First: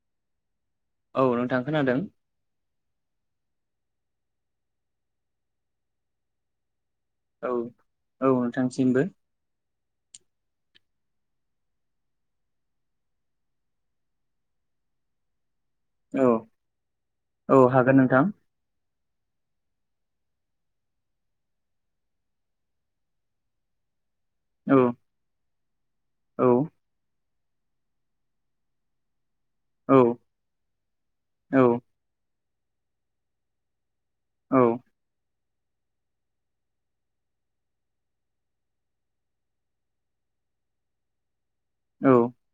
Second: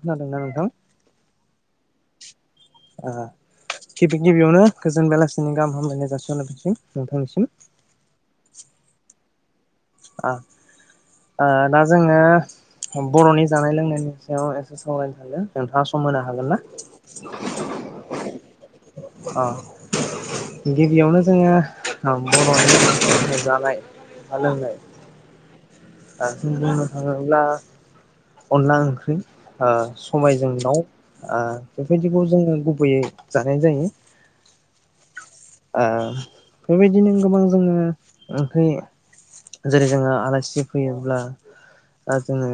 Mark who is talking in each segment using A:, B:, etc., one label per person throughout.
A: खोनादोंना नोंथां?
B: औ नोंथां खोनादों?
A: ओ गिबि गिबियावनो गोजोन बेलासिनि गाहाम हामलायनाय जासिहरनाय [unintelligible]
B: औ औ नोंथांसिमबो
A: ओ दा जोंङो बर'नि जानाय लोंनायनि सायाव एसे सावरायनो सान्दों। नोंथांङा सम होनो
B: औ
A: हागोन ना?
B: औ हागोन नोंथां
A: अ गिबियावनो जोङो बर'नि जानाय बा लोंनाय
B: औ
A: ओ
B: औ
A: जों बुंनो थाङोब्ला अनला ओंख्रि ओ
B: औ
A: सबायजों दाव आ
B: औ
A: बेबायदिखौ जोङो गुबैयै जानाय जायो।
B: औ
A: ओ बेबायदिनो गोबां जोङो ओ जेरै जोङो आलासि फैयोब्ला
B: औ
A: आ जोङो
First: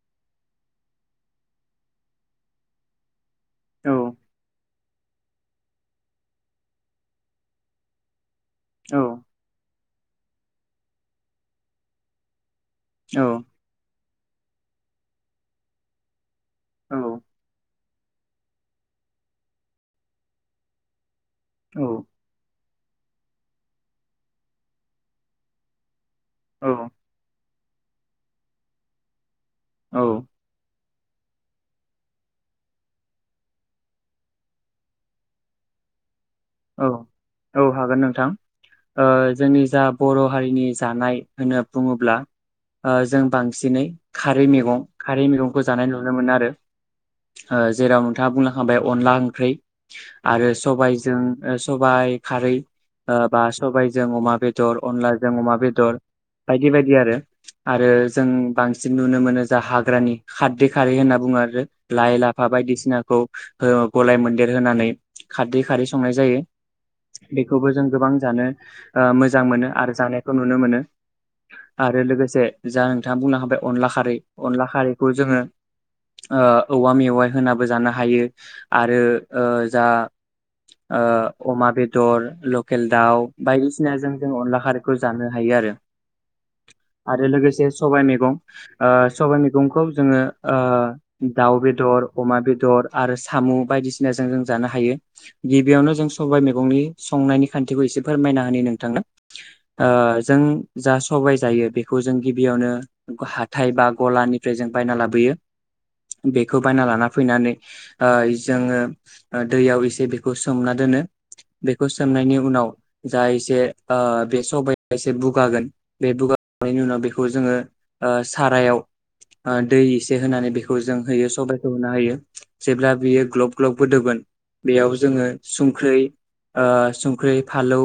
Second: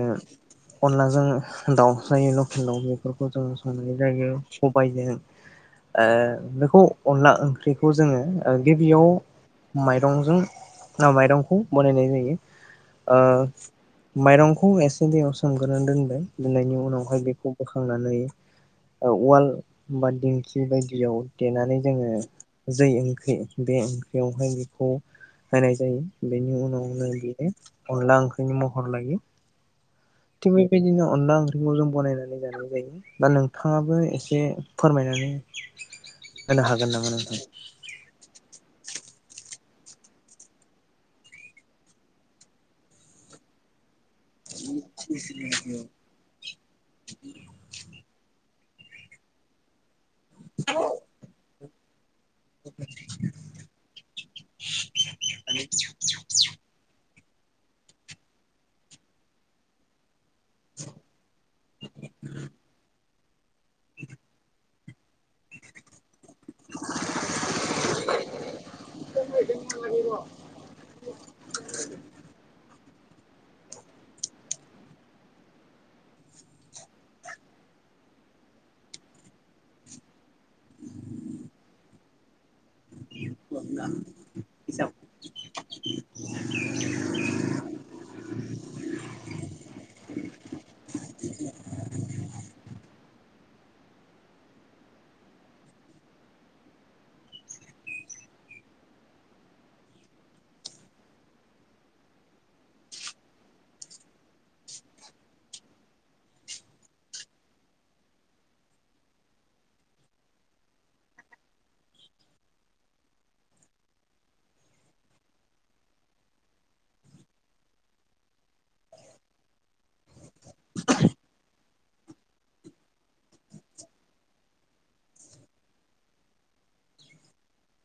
A: अनलाजों दाउ जायो लकेल दाउ बेफोरखौ [unintelligible]
B: औ
A: सबायजों ओ बेखौ अनला ओंख्रिखौ जोङो ओ गिबियाव माइरंजों ना माइरंखौ बानायनाय जायो ओ माइरंखौ एसे दैयाव सोमग्रोनानै दोनबाय। दोननायनि उनावहाय बेखौ बो फांनानै उवाल बा दिंखि बायदियाव देनानै जोङो जै ओंख्रि बे ओंख्रियावहाय बेखौ होनाय जायो। बेनि
B: औ
A: उनावनो बियो अनला ओंख्रिनि महर लायो।
B: औ
A: थिग बेबायदिनो अनला ओंख्रिखौ जों बनायनानै जानाय जायो दा नोंथाङाबो एसे फोरमायनानै होनो
B: औ
A: हागोन नामा नोंथां
B: औ हागोन नोंथां ओ जोंनि जा बर' हारिनि जानाय होनना बुङोब्ला जों बांसिनै खारै मेगं खारै मेगंखौ जानाय नुनो मोनो आरो जेराव नोंथाङा बुं हाबायाव अनला ओंख्रि आरो सबायजों सबाइ खारै ओ बा सबायजों अमा बेदर अनलाजों अमा बेदर बायदि बायदि आरो आरो जों बांसिन नुनो मोनो जा हाग्रानि खारदै खारै होनना बुङो आरो लाइ लाफा बायदिसिनाखौ ओ गलाय मोन्देर होनानै खारदै खारै संनाय जायो जायो बेखौबो जों गोबां जानो ओ मोजां मोन आरो जानाय नुनो मोनो आरो लोगोसे जा नोंथाङा बुंनो हाबाय अनला खारै अनला खारैखौ जोङो ओ औवा मेवाइ होनाबो जानो हायो आरो ओ जा ओ अमा बेदर लकेल दाउ बायदिसिनाजों अनला खारैखौ जों जानो हायो आरो लोगोसे सबाय मैगं ओ सबाय मैगंखौ ओ जोङो दाउ बेदर अमा बेदर आरो स सामु बायदिसिनाजों जों जानो हायो गिबियावनो जों सबाइ मैगंनि संनायनि खान्थिखौ एसे फोरमायना होनि नोंथांनो ओ जों जा सबाइ जायो बेखौ जों गिबियावनो हाथाय बा गलानिफ्राय जों बायना लाबोयो बेखौ बायना लाना फैनानै ओ जोङो दैयाव एसे सोमना दोनो बेखौ सोमनायनि उनाव जा एसे ओ बे सबाया एसे बुगागोन बे बुगानायनि उनाव बेखौ जोङो ओ सारायाव ओ दै एसे होनानै बेखौ जों होयो सबाइखौ होना होयो जेब्ला बेयो ग्लब ग्लब गोदौगोन बेयाव जोङो सुंख्रै ओ सुंख्रै फालौ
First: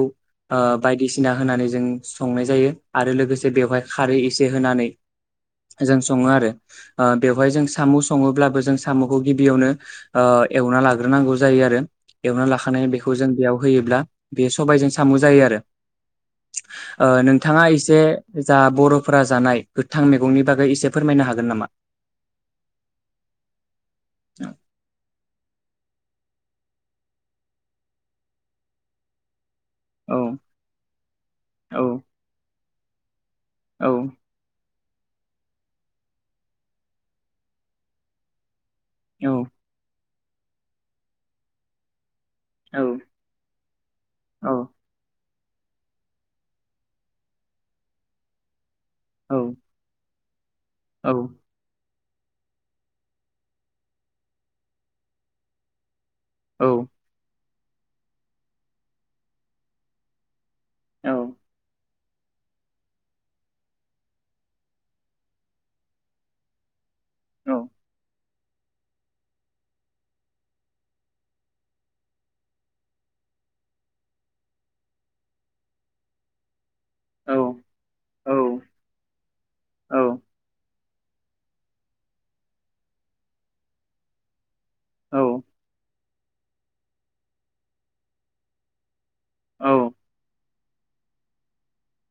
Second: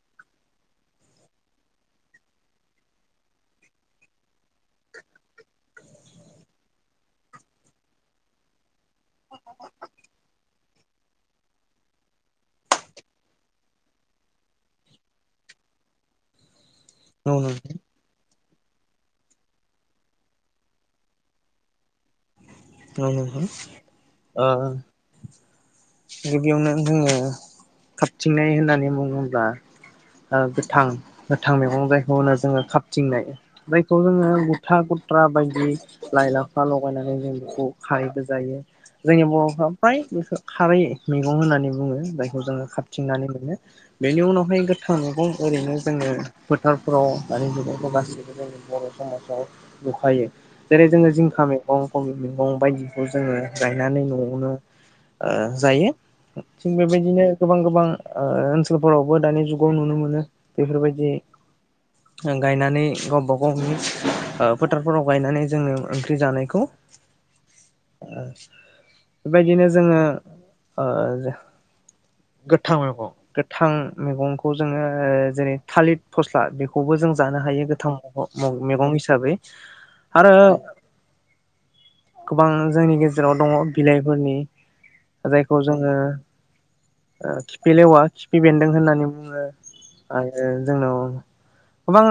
B: ओ बायदिसिना होनानै जों संनाय जायो आरो लोगोसे बेवहाय खारै एसे होनानै जों सङो आरो ओ बेवहाय जों साम सङोब्लाबो जों सामखौ गिबियावनो ओ एवना लाग्रोनांगौ जायो आरो एवना लाखांनानै बेखौ जों बेयाव होयोब्ला बेयो सबायजों साम जायो आरो ओ
A: औ
B: नोंथाङा
A: नोंथां
B: इसे जा बरफोरा जानाय गोथां मैगंनि बागै एसे फोरमायनो हागोन नामा
A: औ हो गिबियावनो जोङो खाबथिंनाय होननानै बुङोब्ला
B: औ
A: ओ गोथां गोथां
B: औ
A: मैगं जायखौ होनो जोङो खाब थिंनाय
B: औ
A: बैखौ जोङो था खुथ्रा बायदि लाइ लाफा लगायनानै जों खारैबो जायो। जोंनि बरफ्रा फ्राय बे खो खारै मैगं होननानै बुङो जायखौ। खौ जोङो
B: औ
A: खाबथिंनानै मोनो बेनि
B: औ
A: उनावहाय गोथां मैगं ओरैनो जोङो फोथारफ्राव दानि जुगावथ गासिबो जों बर' समाजाव नुखायो। जेरै
B: औ
A: जोङो जिंखा मैगं खबि मैगं बायदिखौ जोङो गायनानै नआवनो ओ जायो। थिग बेबायदिनो गोबां गोबां ओ ओनसोलफोरावबो दानि जुगाव नुनो मोनो बेफोरबायदि
B: औ
A: गायनानै गावबा गावनि ओ फोथारफोराव गायनानै जोंङो ओंख्रि जानायखौ
B: औ
A: बेबायदिनो जोंङो ओ गोथां मैगं गोथां मैगंखौ जोंङो जेरै थालिर फस्ला खौबो जों जानो
B: औ
A: हायो गोथां
B: औ
A: मैगं मैगं हिसाबै आरो गोबां जोंनि गेजेराव दङ बिलाइफोरनि
B: औ
A: जायखौ जोंङो ओ खिफि लेवा खिफि बेन्दों होननानै बुङो आरो जोंनाव गोबां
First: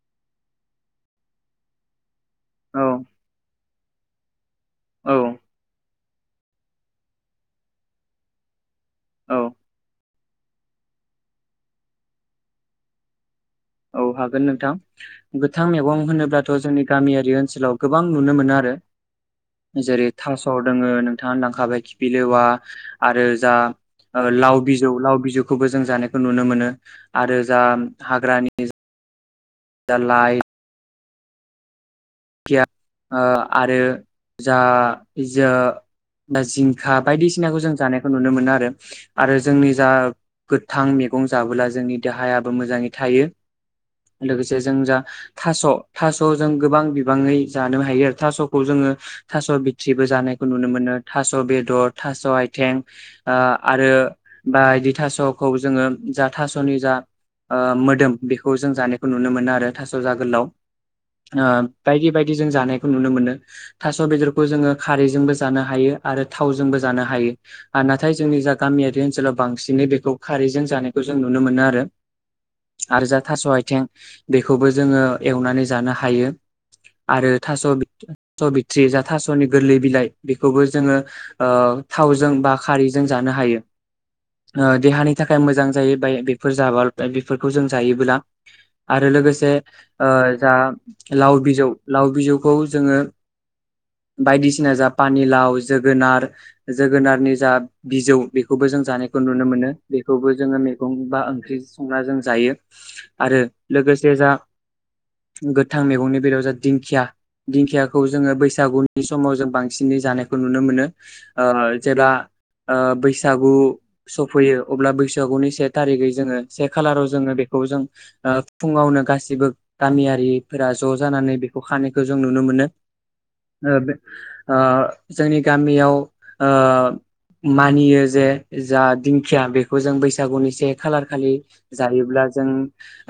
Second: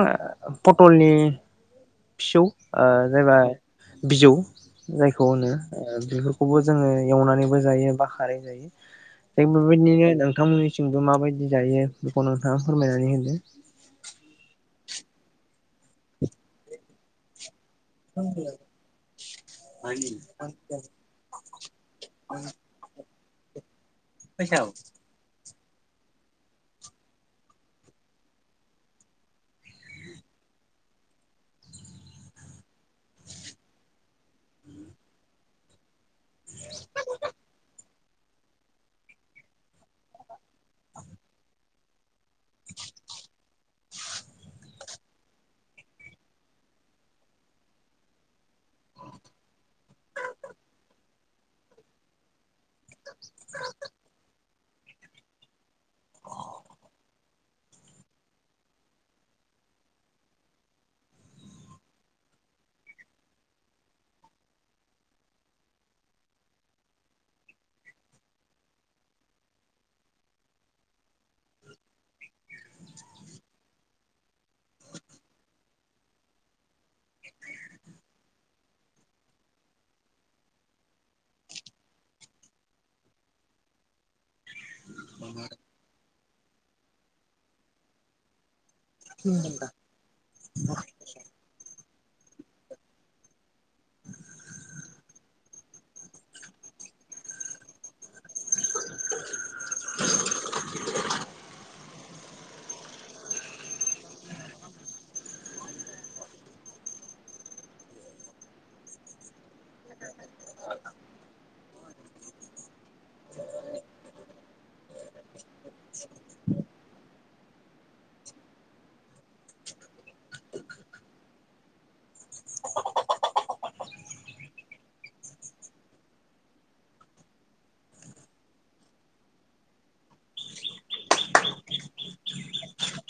A: पटलनि फिसौ ओ
B: औ
A: जायबाय बिजौ जायखौ
B: औ
A: होनो ओ बेफोरखौबो जोंङो एवनानैबो जायो बा खारै जायो
B: औ
A: [unintelligible] बेबायदिनो दं नोंथांमोननिथिंबो माबायदि जायो बेखौ नोंथांङा फोरमायनानै होदो
B: औ हागोन नोंथां गोथां मैगं होनोब्लाथ जोंनि गामियारि ओनसोलाव गोबां नुनो मोनो आरो
A: औ
B: जेरै थास दोङो नोंथांङा लांखाबाय खिफि लेवा आरो जा लाव बिजौ लाव बिजौ खौबो जों जानायखौ नुनो मोनो आरो जा हाग्रानि नि जा दालाय [unintelligible] ओ आरो जा जो ‌बा जिंखा बायदिसिनाखौ जों जानाय नुनो मोनो आरो आरो जोंनि जा गोथां मेगं जाबोला जोंनि देहायाबो मोजांङै थायो लोगोसे जों जा थास थास जों गोबां बि बाङै जानो हायो आरो थासखौ जोंङो थास बिथ्रिबो जानायखौ नुनो मोनो थास बेदर थास आइथें आ आरो बायदि थासखौ जोंङो जा थासनि जा ओ मोदोम बेखौ जों जानायखौ नुनो मोनो आरो थास जा गोलाव ओ बायदि बायदि जों जानायखौ नुनो मोनो थास बेदरखौ जोंङो खारैजोंबो जानो हायो आरो थावजोंबो जानो हायो आर नाथाय जोंनि जा गामियारि ओनसोलाव बांसिनै बेखौ खारैजों जानायखौ जों नुनो मोनो आरो आरो जा थास आथिं बेखौबो जोंङो एवनानै जानो हायो। आरो थास बिथ थास बिथ्रि जा थासनि गोरलै बिलाइ बेखौबो जोंङो ओ थावजों बा खारैजों जानो हायो ओ देहानि थाखाय मोजां जायो बा बेफोर जाबा बेफोरखौ जों जायोब्ला आरो लोगोसे ओ जा लाव बि लाव बिजौखौ जोंङो बायदिसिना जा पानिलाव जोगोनार जोगोनारनि जा बिजौ बेखौबो जों जानायखौ नुनो मोनो बेखौबो जोंङो मेगं बा ओंख्रि संना जों जायो आरो लोगोसे जा गोथां मैगंनि बिलायाव जा दिंखिया दिंखियाखौ जोङो बैसागुनि समाव जों बांसिनै जानायखौ नुनो मोनो ओ जेब्ला ओ बैसागु सफैयो अब्ला बैसागुनि से थारिखै जोङो से खालाराव जोङो बेखौ जों ओ फुङावनो गासिबो गामियारिफोरा ज जानानै बे बखानायखौ जों नुनो मोनो ओ बे ओ जोंनि गामियाव ओ मानियो जे जा दिंखिया बेखौ जों बैसागुनि से खालार खालि जायोब्ला जों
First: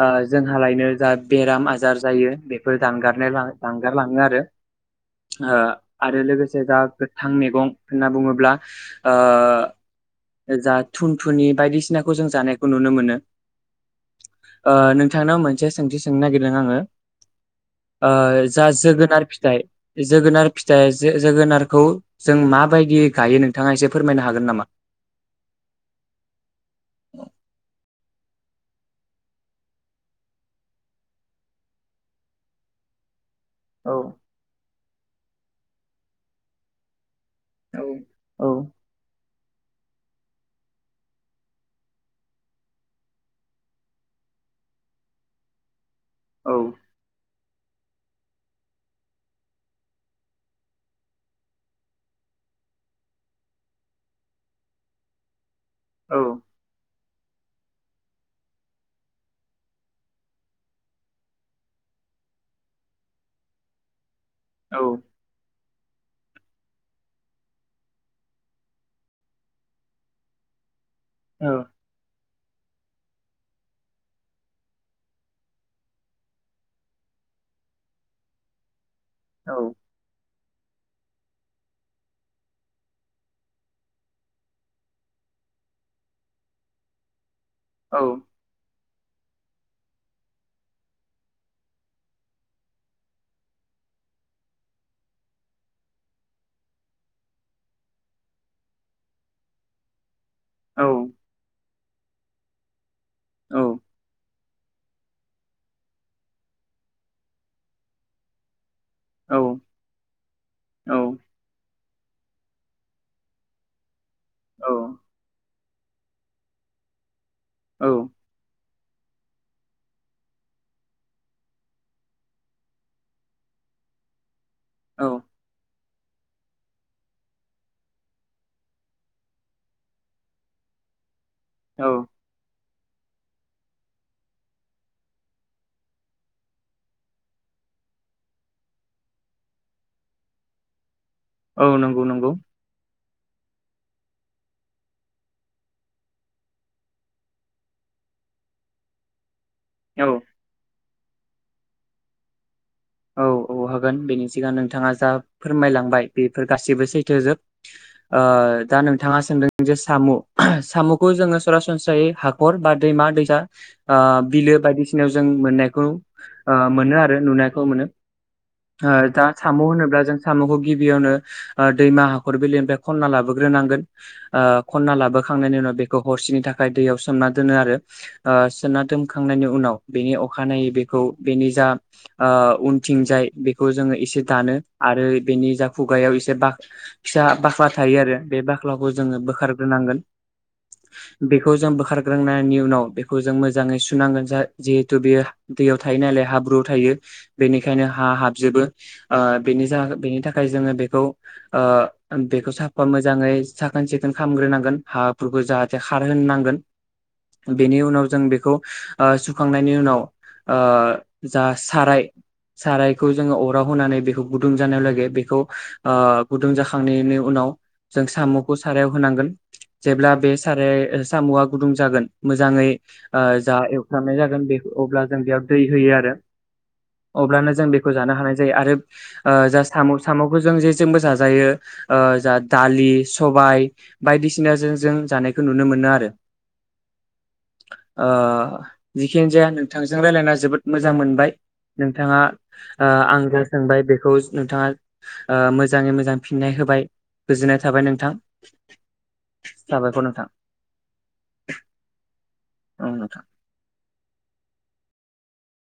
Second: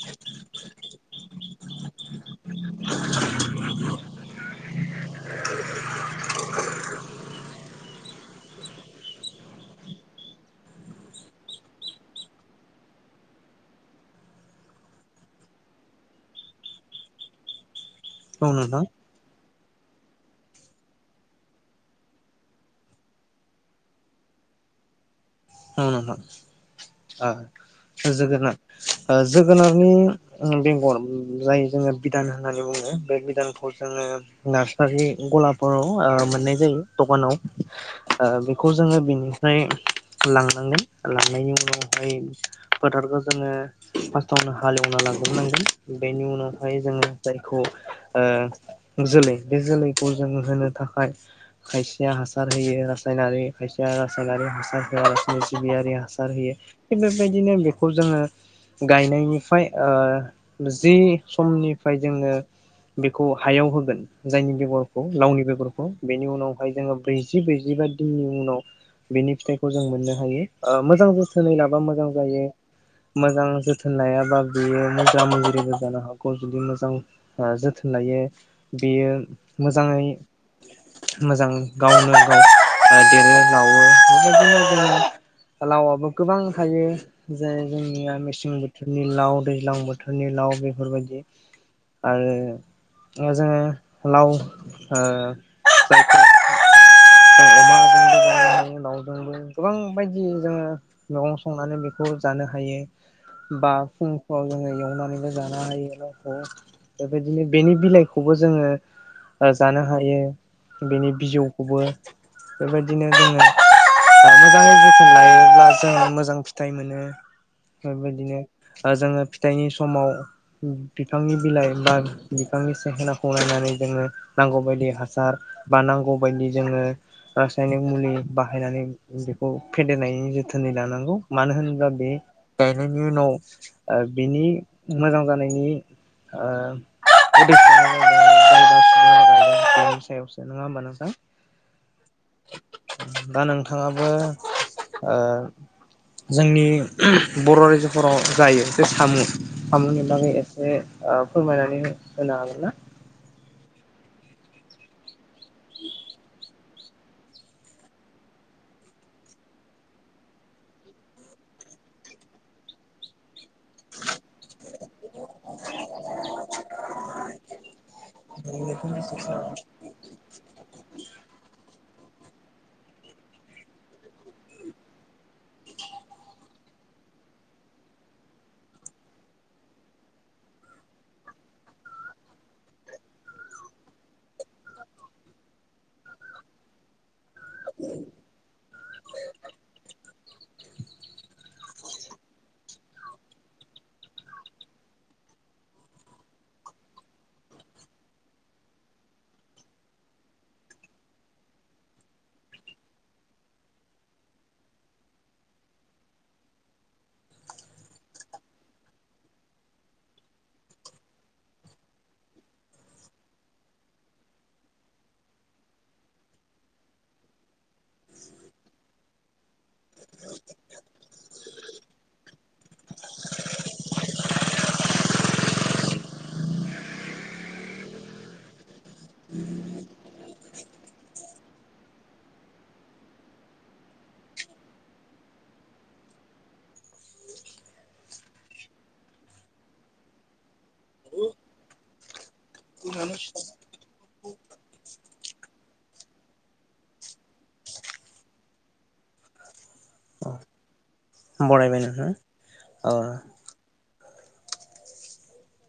B: ओ जोंहालायनो जा बेराम आजार जायो बेफोर दानगार [unintelligible] दानगारलाङो आरो ओआ आरो लोगोसे जा गोथां मैगं होनना बुङोब्ला आ जा थुनथुनि बायदिसिनाखौ जों जानायखौ नुनो मोनो ओ नोंथांनाव मोनसे सोंथि सोंनो नागिरदों आङो ओ जा
A: नोंथां
B: जोगोनार फिथाइ जोगोनार फिथाइ जो-जोगोनारखौ जों माबायदि गायो नोंथाङा एसे फोरमायनो हागोन नामा?
A: औ नोंथां अ जोगोनार ओ जोगोनारनि बेंगर जाय जोङो बिदान होननानै बुङो बे बिदान [unintelligible]
B: औ
A: जोङो नार [unintelligible] रि गलाफोराव ओ मोननाय जायो दकानाव
B: औ
A: ओ
B: औ
A: बेखौ जोङो बिनि [unintelligible] लांनांगोन लांनायनि उनावहाय फोथारखौ जोङो फार्स्टआवनो हालेवना लांग्रोनांगोन। बेनि
B: औ
A: उनावहाय जोङो जाय खौ ओ जोलै बे जोलैखौ जों होनो थाखाय खायसेया हासार होयो रासायनारि खायसेया रासायनारि हासार [unintelligible] बियारि हासार होयो बे बिदिनो बेखौ जोङो गायनायनिफ्राय ओ जि समनिफ्राय जोङो बेखौ हायाव होगोन जायनि
B: औ
A: बेगरखौ लावनि बेगर [unintelligible] बेनि उनावहाय जोङो ब्रैजि ब्रैजिबा दिननि उनाव बेनि फिथाइ जों मोननो हायो। आ मोजां
B: औ
A: जोथोनै लाबा मोजां जायो। मोजां जोथोन लायाबा बेयो [unintelligible] [unintelligible] जानो हागौ जुदि मोजां जोथोन लायो बेयो
B: औ
A: मोजाङै मोजां गावनो गाव [unintelligible] ओ देरो लावो बेबा [unintelligible] बिदनो जों लावबो गोबां थायो। जाय जोंनिया
B: औ
A: मेसें बोथोरनि लाव। दैज्लां बोथोरनि लाव बेफोरबायदि आरो ओ जोङो लाव ओ जायफोर [unintelligible] लाव गोबां बाय जोङो
B: औ
A: मैगं संनानै बेफ खौ जानो हायो। बा फुं फुंआव जोङो एवनानैबो जानो हायो। ओ ओ बेदिनो बेनि बिलाइखौबो जोङो ओ
B: औ
A: जानो हायो बेनि बिजौखौबो बेबायदिनो जोङो [unintelligible] [unintelligible] मोजाङै जोथोन लायोब्ला जोङ मोजां फिथाइ मोनो।
B: औ
A: बेबायदिनो जोङो फिथाइनि समाव बिफांनि बिलाइ बा बिफांनि सेेंखोनाखौ नायनानै जोङो नांगौ बायदि हासार बा नांगौ बायदि जोङो रासायनीक मुलि बाहायनानै बेखौ फेदेरनायनि जोथोनै लानांगौ मानो
B: औ
A: होनोबा बे गायनायनि उनाव ओ बिनि मोजां जानायनि [unintelligible] सायावसो नङा होमब नोंथां
B: औ नंगौ नंगौ
A: बिथाङाबो [unintelligible] जोंनि बर रायजोफोराव जायो जे सामु खामानि
B: औ
A: बागै एसे ओ फोरमायनानै हो-होनो हागोन ना?
B: औ औ हागोन बेनि सिगां नोंथाङा जा फोरमायलांबाय बेफोर गासिबो सैथोजोब ओ दा नोंथाङा सोंदों जे सामु सामुखौ जोङो सरासनस्रायै हाखर बा दैमा दैसा ओ बिलो बायदिसिनायाव जों मोननायखौ ओ मोनो आरो नुना खौ मोनो ओ दा साम' होनोब्ला जों साम'खौ गिबियावनो दैमा हाखर बिलोनिफ्राय खन्ना लाबोग्रोनांगोन ओ खन्ना लाबोखांनायनि उनाव बेखौ हरसेनि थाखाय दैयाव सोमना दोनो आरो ओ सोमना दोनखांनायनि उनाव बेनि अखानायै बेखौ बेनि जा ओ उनथिंजाय बेखौ जोङो एसे दानो आरो बेनि जा खुगायाव एसे बागसा बाख्ला थायो आरो बे बाख्लाखौ जोङो बोखारग्रोनांगोन बेखौ जों बोखारग्रांनायनि उनाव बेखौ जों मोजाङै सुनांगोन जा जिहेथु बेयो दैयाव थायो नालाय हाब्रुआव थायो। बेनिखायनो हा हाबजोबो ओ बेनि बेनि थाखाय जोङो बेखौ ओ बेखौ साफा मोजाङै साखोन सिखोन खामग्रोनांगोन हाफोरखौ जाहाथे खारहोनो नांगोन बेनि उनाव जों बेखौ ओ सुखांनायनि उनाव ओ जा साराय सारायखौ जोङो अराव होनानै बेखौ गुदुं जानायाव लागे बेखौ ओ गुदुं जाखांनायनि उनाव जों साम'खौ सारायाव होनांगोन जेब्ला बे साराया सामआ गुदुं जागोन मोजाङै ओ जा एवफ्रामनाय जागोन बे अब्ला जों बेयाव दै होयो आरो अब्लानो जों बेखौ जानो हानाय जायो आरोओ जा साम' साम'खौ जों जेजोंबो जाजायो ओ जा दालि सबाय बायदिसिनाजों जों जानायखौ नुनो मोनो आरो ओ जिखियानो जाया नोंथांजों रायलायना जोबोद मोजां मोनबाय। नोंथाङा ओ आं जा सोंबाय बेखौ नोंथाङा ओ मोजाङै मोजां फिननाय होबाय गोजोननाय थाबाय नोंथां साबायखर नोंथां।
A: बरायबाय नोंथां ओ